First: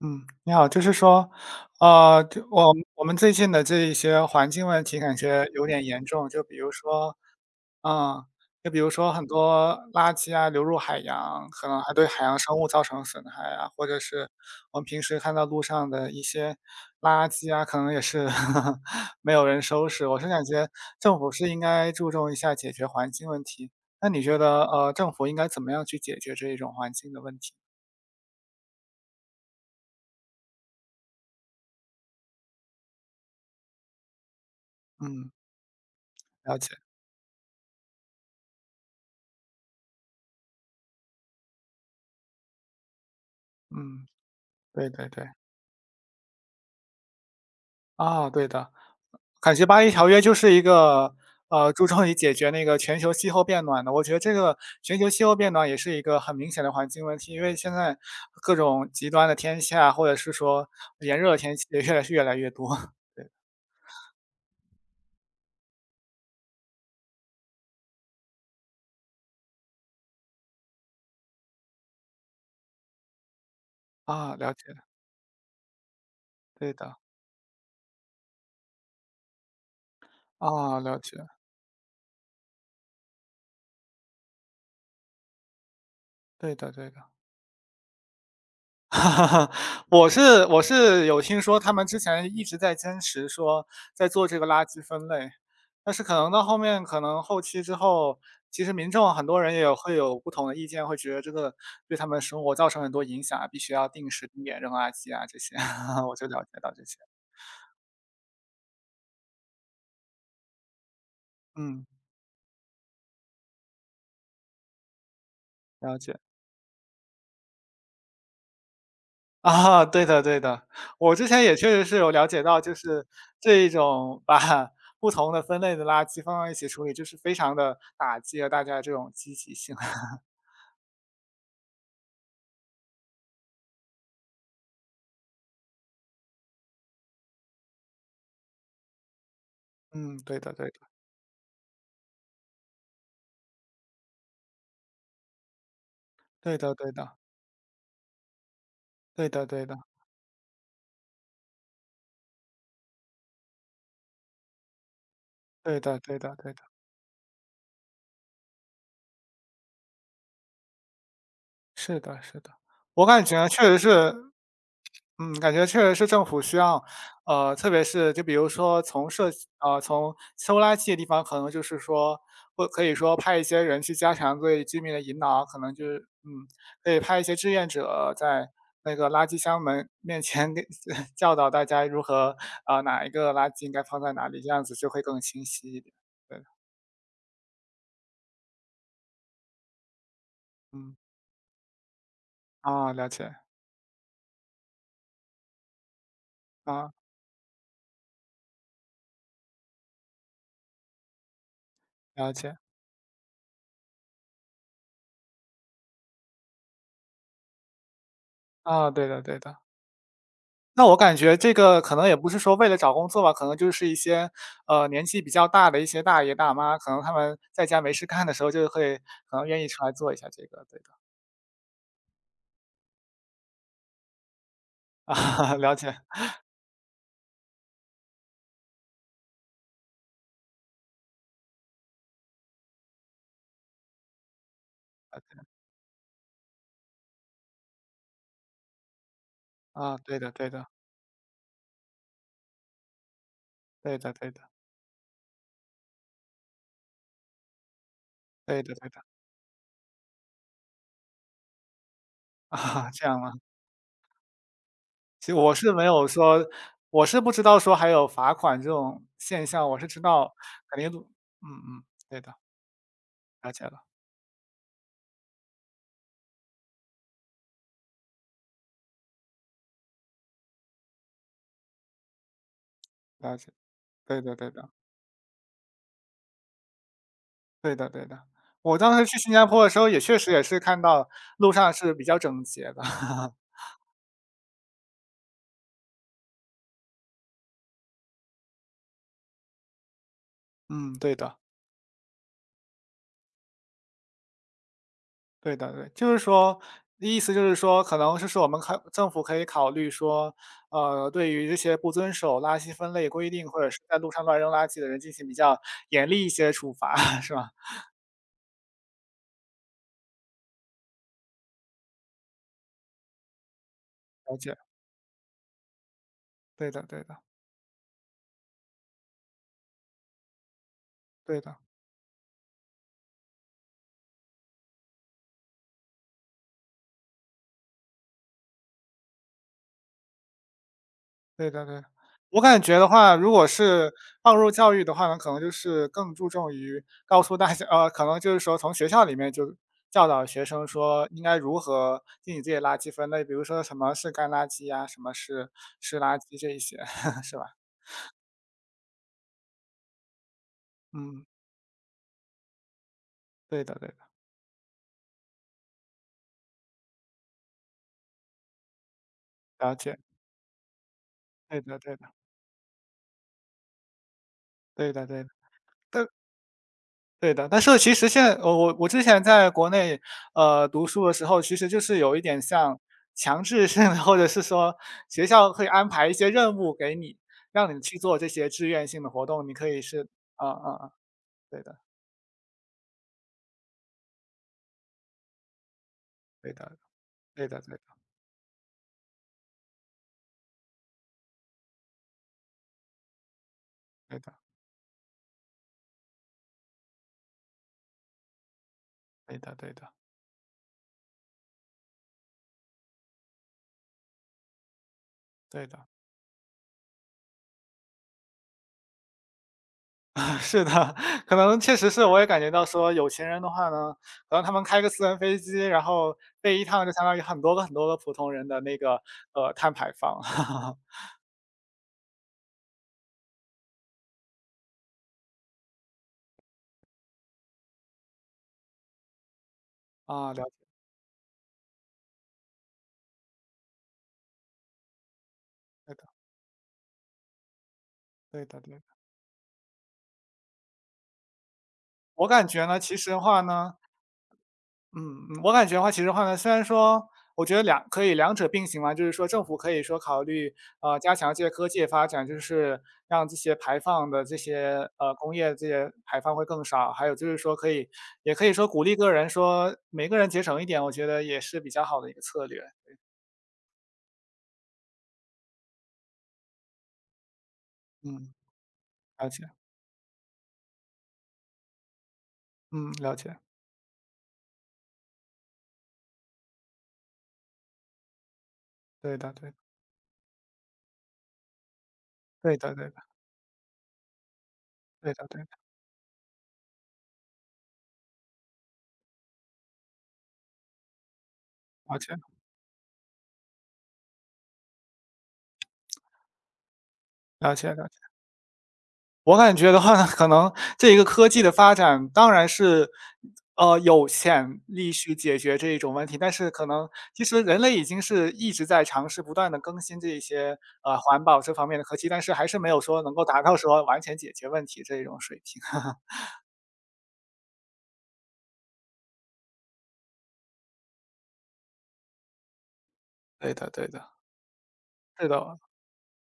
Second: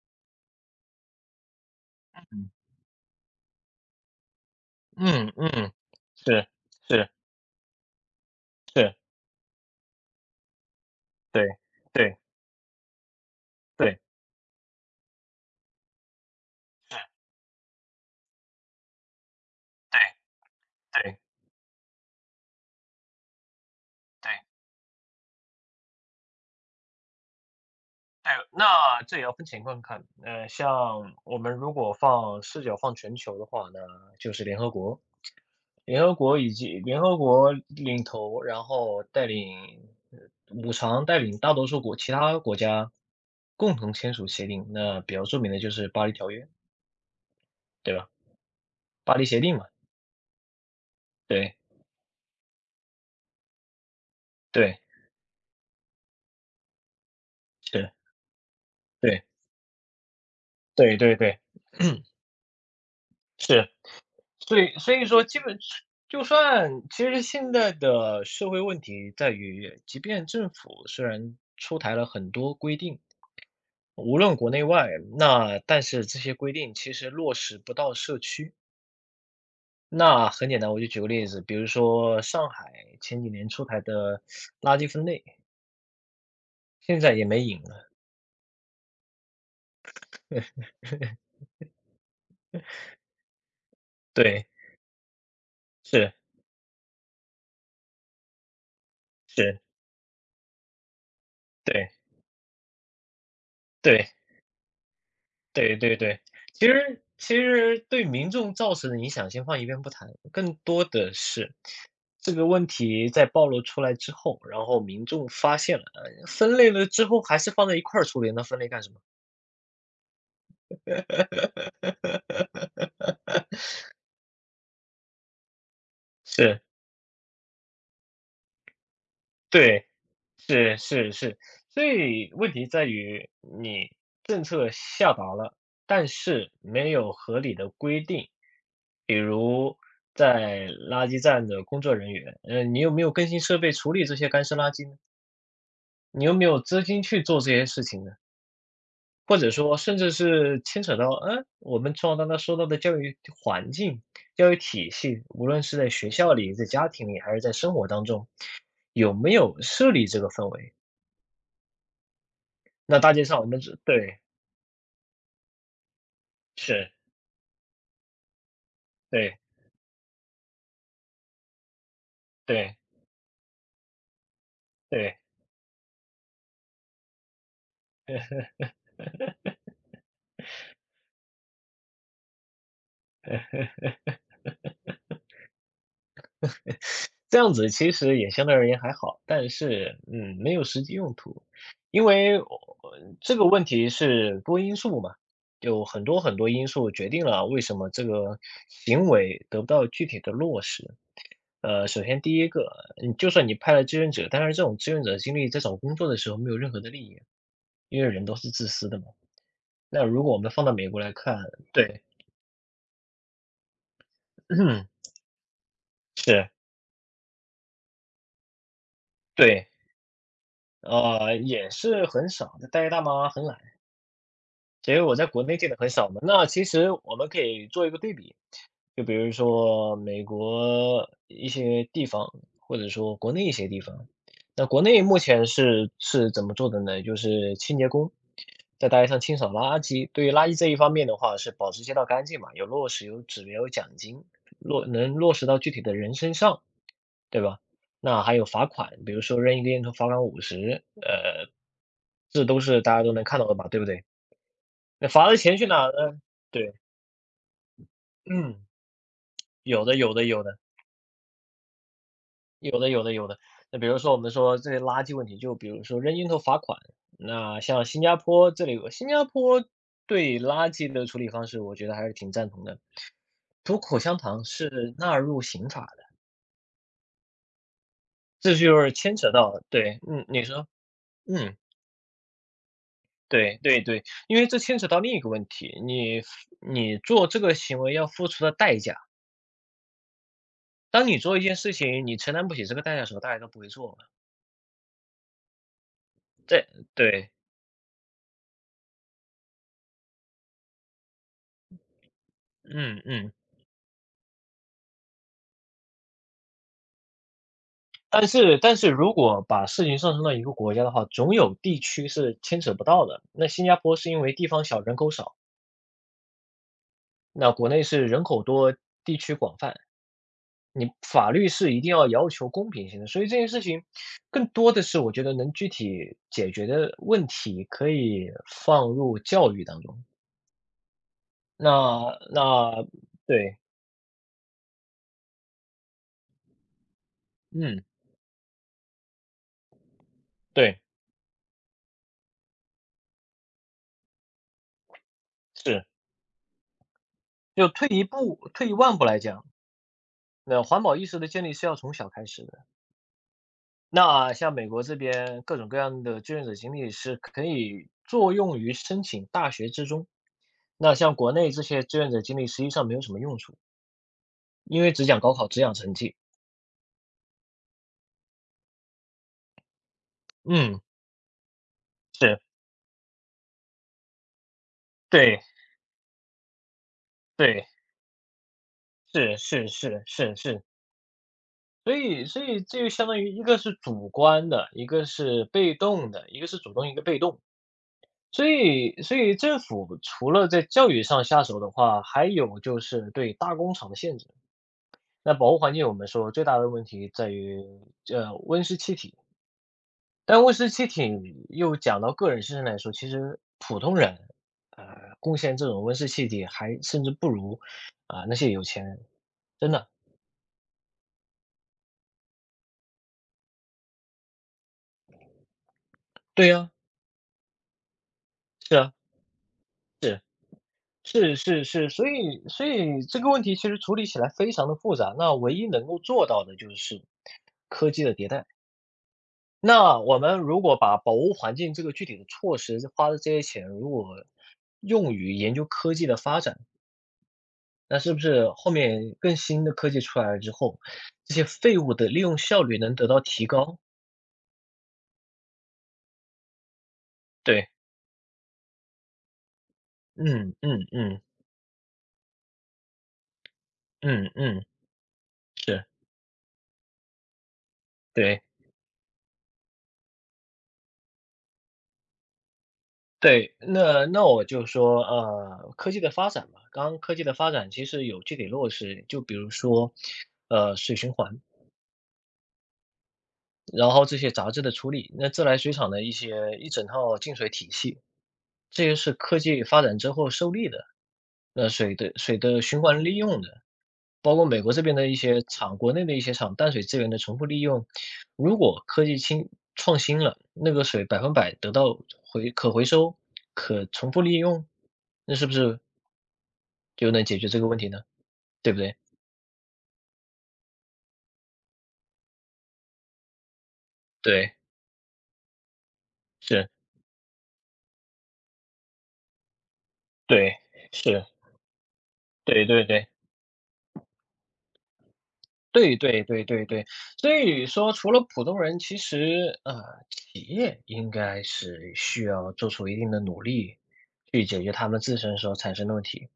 嗯，你好，就是说，就嗯，我我们最近的这一些环境问题感嗯觉有嗯，点严重，是是嗯，就比如是，说很多垃圾啊流入海对洋，对可能还对对海洋生物造成损害啊，或者对是我们平时看到路上的一些垃圾啊，可能也是 没有人收拾。我是感觉对政对府是应该注重一下解决环境问题。那你觉得，政府应该怎么样去解决这一种环境的问题？对，那这也要分情况看。像我们如果放视角放全球的话呢，就是嗯，联合国以了解。及联合国领头，然后带领呃五常带领大多数国其他国家共同嗯，签署协定。对那对比较对。著名的就是巴黎条约，对吧？啊，对的，巴黎协感定觉嘛，《巴黎条约》就是一个，对注重于解决那个全球气候变暖的。我觉得这个对全球气候变暖也是一个很明显的环境问题，因为现是，在各种极对端的天气啊，或者是说对对炎热的对，天气也越来 越越来越多。是。所以说基本就算其实现在的社会问题在于，即便政府虽然出台了很多规定，无啊，论国了内解，外，那但是这些规对定其的，实落实不到社区。那很简单，我啊，就了举个解，例子，比如说上海前几年出台的垃圾分类，对的对现的。在也没影了。哈哈，我是我 是有听说他们之前一直在坚持说在做这个对，垃圾分类，但是是可能到后面可能后期之后，其实民众很多人是，也会有不同的意见，会觉得这个对对他们生活造成很多影响，必须要定对。时定点扔垃圾啊这些，对对 我对，就了解其到这些。实其实对民众造成的影响先放一边不谈，更多的是嗯，这个问题在暴露出来之后，然后民众发现了，了解。分类了之后还是放在一块儿处理，那分类干什么？啊，对的对的，我之前也确实是有了解到，就是 这一种把不同的分类的垃圾放到一是。起处理，就是非常的打击了大家这种积极性。对，是是是，所以问题在于你政策下达了，但是没有合理的规定。比如嗯，对的在对的，垃圾站的工作人员，你有没有更新设备处理这些干湿垃圾呢？你有没对有的资对金的，去做这些事情呢？对或的者对的，说甚至是牵扯到，我们从小到大说到的教育环境、教育体系，无论是对在的学对校的对里、的，在家庭里，还是在生活当中，有没有设立这个氛围？是的是的。那我大感街上我觉们确实只是对，嗯，感觉确实是政府需要，是，特别是就比如说对，从收垃圾的地方，可能就是说，或对，可以说派一些人去加强对居民的对，引 导，可能就是，可以派一些志愿者对，在那个垃圾箱门面前给 教导大家如何，啊、哪一个垃圾应该放在哪里，这样子就会更清晰一点。对的，这样子其实也相对而言还好，但是，没有实际嗯，用途。因为我啊，了解，这个问题是多因素嘛，有很多很多因素啊，决定了为什么这个行为得不到具体的落实。首先了第一解，个，你就算你派了志愿者，但是这种志愿者经历在找工作的时候没有任何的利益，因为人都是自私啊，的嘛。对的，对的。那如果我们放到那美我国来感看觉这个可对，能也不是说为了找工作吧，可能就是一些，年 纪比较大的一些大爷是。大妈，可能他们在家没事干的时候就会可能愿对，意出来做一下这个，对的。也是很少的，大爷大妈很懒，其实我在国内 见了的很解，少嘛。那其实我们可以做一个对比，就比如说美国一些地方，或者说国内一些地方。那国内目前是怎么做的呢？就是清洁工，在大街上清扫垃啊，圾。对对的于垃对圾的，这一方面的话，是保持街道干净嘛，有落实，有指标，有奖对的金，对的，能落实到具体的人身上，对吧？那还有对罚的对款，的，比如说扔一个烟头罚款50，这都是啊，大家这都样能吗？看到的吧，对不对？那其罚实的钱去哪儿呢？对，我是不知道说还有罚款嗯，这种现象，我有是的知有的道有的。肯定嗯嗯，对的，有的有的有的。了解那了，比如说我们说这些垃圾问题，就比如说扔烟头罚款，那像新加坡这里有，新加坡对垃圾的处理方式，我觉得还是挺赞同的。了解，吐口香对的糖对的。是纳入刑法的，对的对的，这我就是当时牵去扯新加到坡的时候也对，确嗯，实也你是说，看到路嗯，上是比较整洁的。对对对，因为这牵扯到另一个问题，你做这个行为要付出的代价，嗯，当对你的做一件事情，你承担不起这个代价的时候，大家都不会做嘛。对的对，对意对，思就是说，可能就是说我们政府可以考虑说，对于这些不遵守垃圾分嗯类规嗯。定，或者是在路上乱扔垃圾的人进行比较严厉一些处罚，是吧？但是如果把事情上升到一个国家的话，总有地区是牵扯不到的。那新加坡是因为了地解，方小，人口少；对的对的那国内是人口多，地区广泛。你法对律的。是一定要要求公平性的，所以这件事情更多的是我觉得能具体解决的问题，可以放入教育当中。对对对，那我感觉的那话，如果对，是放入教育的话呢，可能就是更注重于告诉大家嗯，可能就是说从学校里面就教导学生对，说应该如何进行这些垃圾分类，比如说什么是干垃圾呀，什么是是。湿垃圾这一些，是吧？就退一步退一万步来讲，那环保意识嗯，的建立是要从小开始的。对的对的，那像美国这边各种各样的志愿者经历是可以作用于申请大学了之解，中。那像国内对这的些对志的，愿者经历实际上没有什么用处，因对为的只讲对的。高考，只讲成但绩。对的，但是其实现在我之前在国内，嗯，读书的时候，其实就是有一点是，像强制性的，或者是说学对校会安排一些任务给你，对，让你去做这些志愿性的活是动，你是可以是是是啊是。啊啊，对的，所以这就相当于一个是主观的，一个是被动的，一个对是主的，动，一个被动。对的，对的，所以政府除了在教育上下手的话，还有就是对大工厂的对限制。的，那保护环境我们说最大的问题在于，温室气体，对的，对的，但温室气体又讲到个人身上来说，其实普通人，呃，贡献对这的，种温室气体还甚至不如，那些有钱人，真的。是的，可能确实是我也感觉到说有钱人的话呢，可能他们开个私人飞机，然后对飞一呀，趟就相当于很多个很多个普通人的那是啊，个，碳排放。是，是是是，所以这个问题其实处理起来非常的复杂，那唯一能够做到的就是科技的迭代。那我啊，们了如果把保护环境这个具体的措施花的这些钱，如果用于研究科解。技的发展，那是不对是的后对的。面更新的科技出来了之后，这些废物的利我用感效觉率呢，能其得实到的话提呢，高？嗯，嗯我感觉的话，其实的话呢，虽然说我觉得对，可以两者并行嘛，就是说政府可以说考虑，嗯嗯加嗯强这些科技的发展，就是让这些排放的嗯这嗯，些，工业这是，些排放会更少，还有就是说也对可以说鼓励个人说每个人节省一点，我觉得也是比较好的一个策略。对。那我就说，科技的发展嘛，刚刚科技的发展其实有嗯，具体落实，就了比解，如说，水循环，嗯，了解，然后这些杂质的处理，那自来水厂的一整套净水体系。这些是对的科对的，技发展之后受力的，水的水对的的循对的，环利用的，包括美国这边的对一的些对的，厂，国内的一些厂，淡水资源的重复利用。如果科技新创新了，那个水100%得到了解，可回收、可重复利用，那是不是就能解决了这个解问了题呢？解对不对？我感觉的话，呢，可能这一个科技的发展当然是，有对，潜力去解决这一种问题，但是可是，能其实人类已经是一直在尝试不断的更新这一对，些，环是，保这方面的科技，但是还是对没有对说对。能够达到说完全解决问题这一种水平。对 对对对对，所以说除了普通人，其实企业应该是需要做出一定的努对的力，对的，去解决他们自对身所的。产生的问题，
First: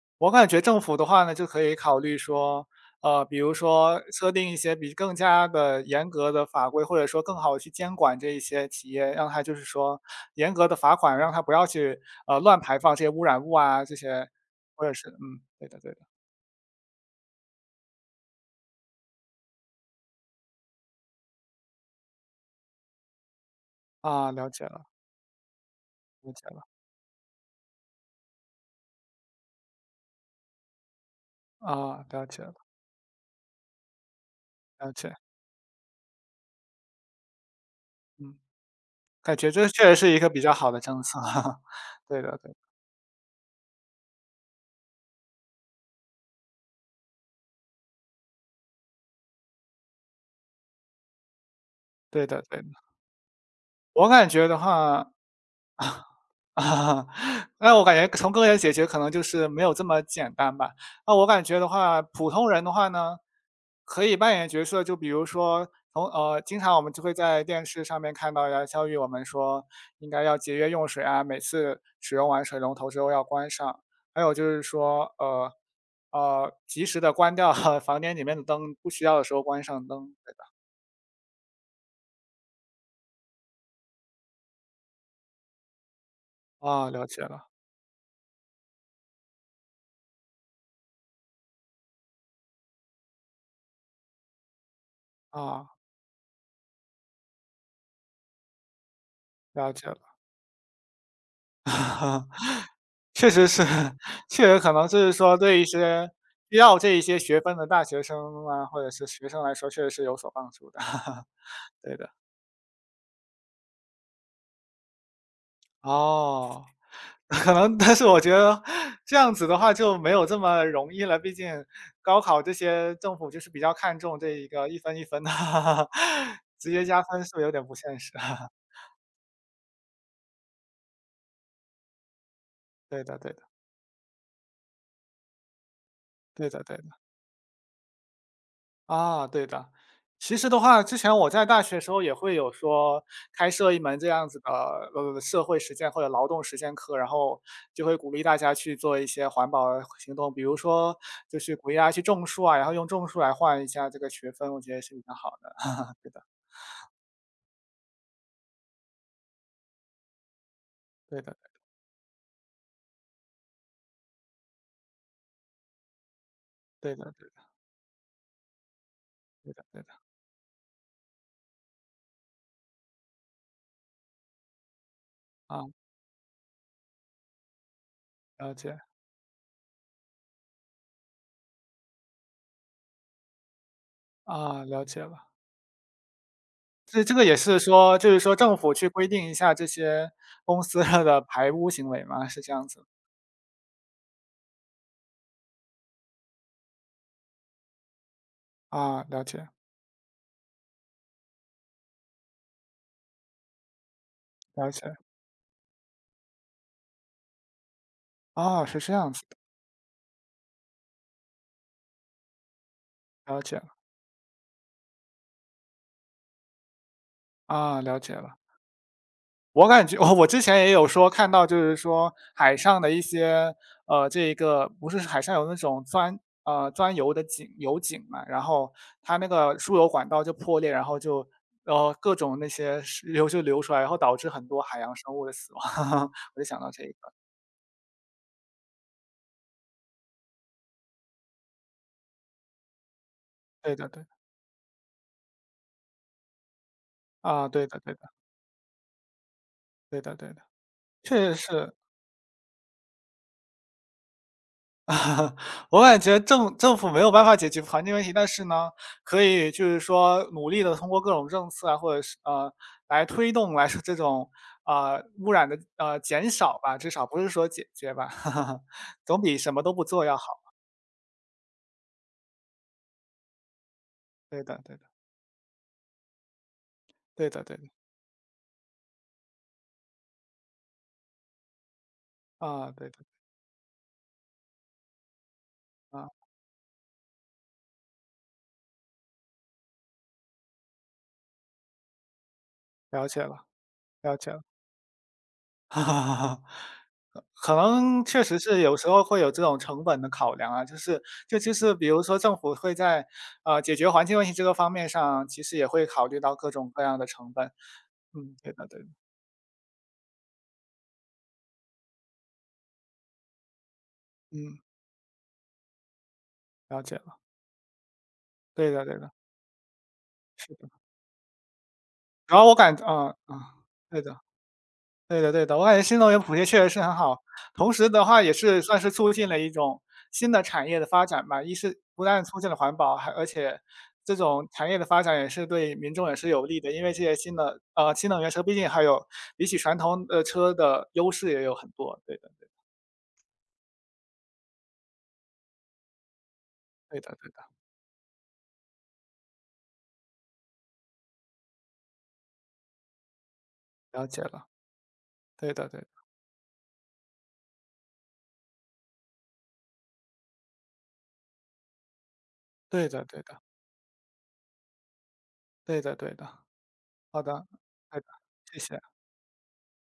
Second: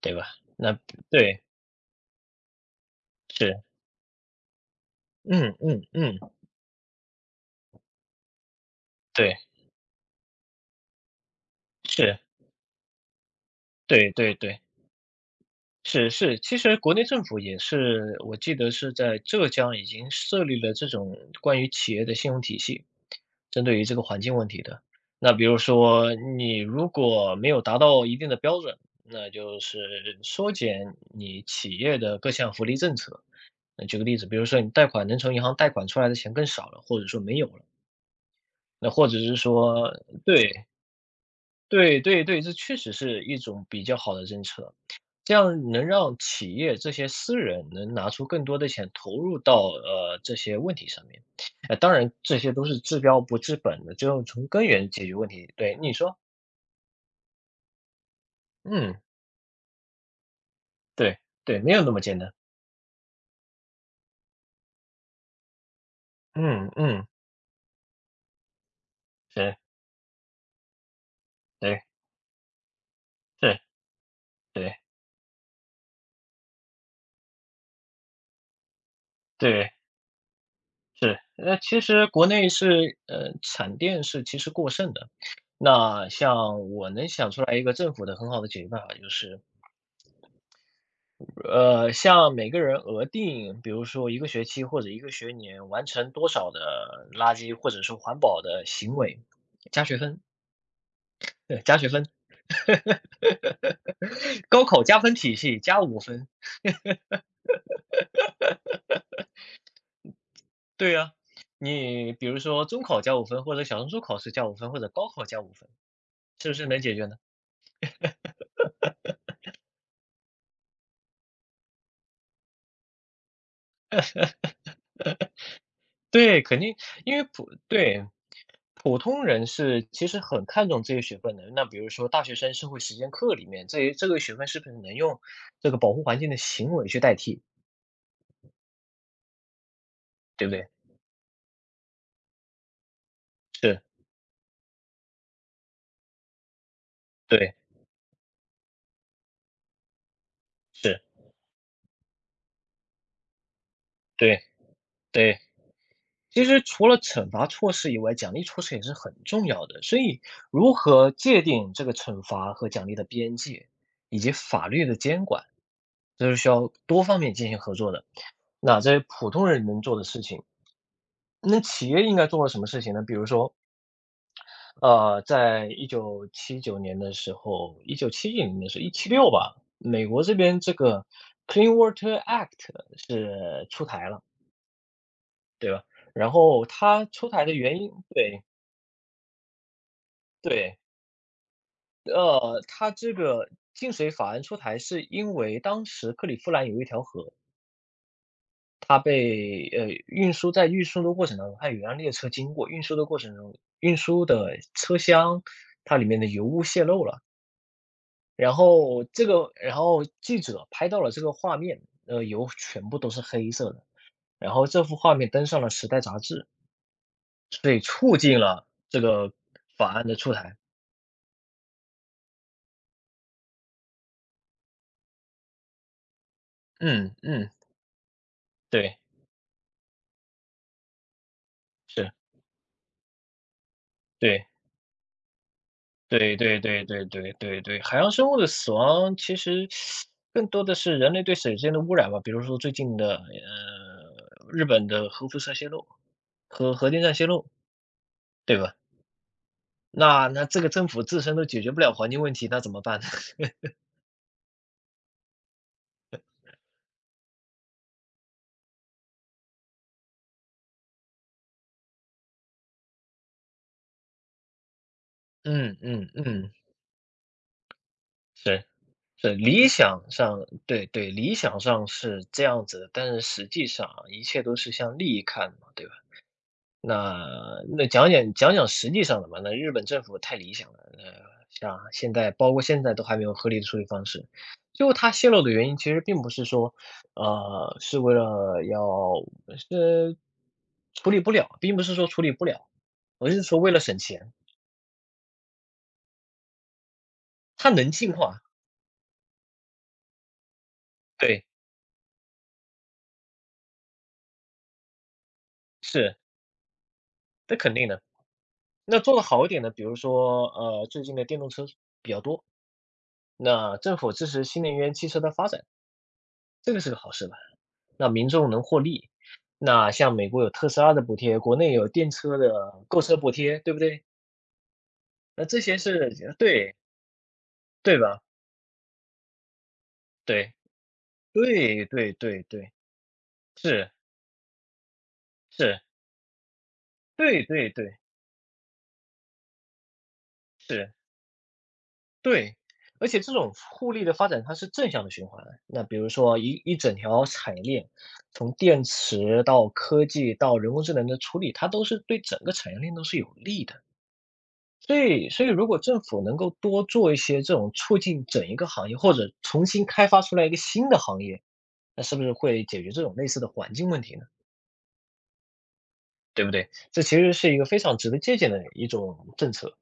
对吧？我感觉那政府的话呢，对，就可以考虑说，比如是，说设定一些比更加嗯嗯的严嗯，格的法规，或者说更好地去监管这一些企业，让对，它就是说严格的罚款，让它不要去，是，乱排放这些污染物啊，这对些对对。或者是嗯，对的对的。是是，其实国内政府也是，我记得是在浙江已经设立了这种关于企业的信用体系，针对于这个环啊，境了问题解的。了那比如说，了解你了，如果没有达到一定的标准，那就是缩减你企业啊，的了各解项了福利政策。那举个例子，比如说你贷了款解，能从银行贷款出来的钱更少了，或者说没有了，嗯，那或者是感觉这确说，实是一个比对较好的政策，对对对的对，这对，确实是一种比较好的政策。这样能让企业这些私人能拿出更多的钱投入到这些问题上面，当然对这的些对都的。是治标不治本的，只我有感觉从的根源解话决问题。对，你说，啊，那我感觉从根源解决嗯，可能就是没有这么简单吧。那对我感觉对，的没有那话，么简普单，通人的话呢，可以扮演角色，就比如说经嗯常我们就嗯，会在电视上面看到呀，教育我们是，说应该要节约用水啊，每次对使用完水龙头之后要关是，上。还有就是对说，及时的关掉 房间里面的灯，不需要的时候关对上灯。是。那其实国内是产电是其实过剩的，那像啊，我了能解想出了，来一个政府的很好的解决办法就是。像每个人额定，比如说一个学期或者一个学啊，年完成多少的垃圾或者说环保的行为，了加解学了。分，对，加学分，确实是，确 实高可考能就加是分说体系对一加五些分，需要这一些学分的大学生啊，或者是学生来说，确实是有所帮助的。对呀、对的，你比如说中考加五分，或者小升初考试加五分，或者高考加五分，是不哦，是能解决呢？可能但是我觉得这样子的话就没有这么容易了，毕竟高考这些政府就是比较看重这一个一分一分的，对，肯直定，接加因分为数有点不现实。普通人是其实很看重这些学分的。那比如说大学生社会实对践的对课的，里面，这个学分是不是能用这个保护环境的对的行对为的。去代替？啊，对的。其对实不的对？话，之前我在大学时候也会有说开设一是，门这样子的，社会实践或者劳动实践课，然后对，就会鼓励大家去做一些环保行动，比如说是，就是鼓励大家去种树啊，然后用种树来换一下这个学对，分，我觉得是比较好对。的。对的，其实除了惩罚措施以外，奖励措施也是很重要的，所以如何对的，界定这个惩罚和奖励的边界，以及法律的监管，这是需要对多的，方对面的，进行合作的。那在普通对人的，能对的。做的事情，那企业应该做了什么事情呢？比如说，啊，在一九七九年的时候一九七9了年的解，时候，176吧，美国这边这个 Clean Water Act 是出台了。啊，了解了。对吧？然后他这个出也台的是原因说，就是说对，政府去规定一下这些公对，司的排污行为吗？是这呃，样子。他这个净水法案出台是因为当时克利夫兰有一条河，它啊，了解，被，在运输的过程当中，它有一辆列车经过，运输的过程中，运输的了解。车厢它里面的油污泄漏了，然哦，是这后样子这的，个然后记者拍到了这个画面，油全部都是了黑解了。色的，然后这幅画面登上了时代杂志，所啊，以了解促了。进了这个我感法觉 案我的我出之台。前也有说看到，就是说海上的一些，这一个不是海上有那种钻嗯，油的嗯。油井嘛，然后对，它那个输油管道就破裂，然后就是，各种那些石油就流出来，然后导致很对，多海洋生物的死亡，对，我就想对，到这对，一对，个。对，对，对，海洋生物的死亡其实更多的是人类对水资源的污染吧，比如说最近的对的对的，日本的核辐射泄漏，核电站泄漏，啊，对的对的，对吧？对的那对的，那这个政府自确实身都解决是。不了环境问题，那怎么办呢？我感觉政府没有办法解决环境问题，但是呢，可以就是说努力的通过各种政策啊，或者是来推动来说这种，污染的嗯，嗯，减嗯，少吧，至少不是说解决吧，是，总是，比什么理都不想做要好。上对，对，理想上是这样子的，但是实际上啊，一对切都的是对的，向利益看嘛，对吧？对的对的，那讲实际上的吧，那日本政府太理想了，像现在包括啊，现对在的，都还没有合理的处理方式。最后它泄露的原因其啊，实并不是说，呃，是为了要是处理不了，并不是说处理不了，了解而是了，说为了省了钱，解了。哈哈哈，可它能能进确实化，是有时候会有这种成本的考量啊，对，就是比如说政府会在，解决环境问题这个方面上，其实也会考是，虑到各种各样的成本。这肯定的。嗯，对的对的，那做的好一点的，比如说，最近的电动车比较多，那政府支持嗯，新能源汽车的发展，这个了是解个好了，事吧。那民众能对获的对利。的，那像美国有是特的。斯拉的补贴，国内有电车然后我感的购啊车补嗯，贴，对不对对？的。对的对那的，这我感些觉新能源补是贴确实对，是很好，同时对的吧？话也是算是促进了一种新的对，产业的发展吧。一是对，不对，但促对，进了对，环保，还而且是，这种产业的发展也是对是，民众也是有利的，因为这些新对，的对，对，新能源车毕竟还有比起传统的车的是，优势也有很多，对的对。而且这种互利的发展，它是正向的循环。那比如说一整对的条对产业链，从电池到科技到人工智能的处理，它都是对整个产业链都是有利的。的，了解了，所以对如的果对的，政府能够多做一些这种促进整一个行业，或者重新开发出来一个新的行业，那是不是会解对决的这种对类似的，的环境问题呢？对的对的，对不对？这其好实的，是一个非常对的，值得借鉴谢的谢。一种政策。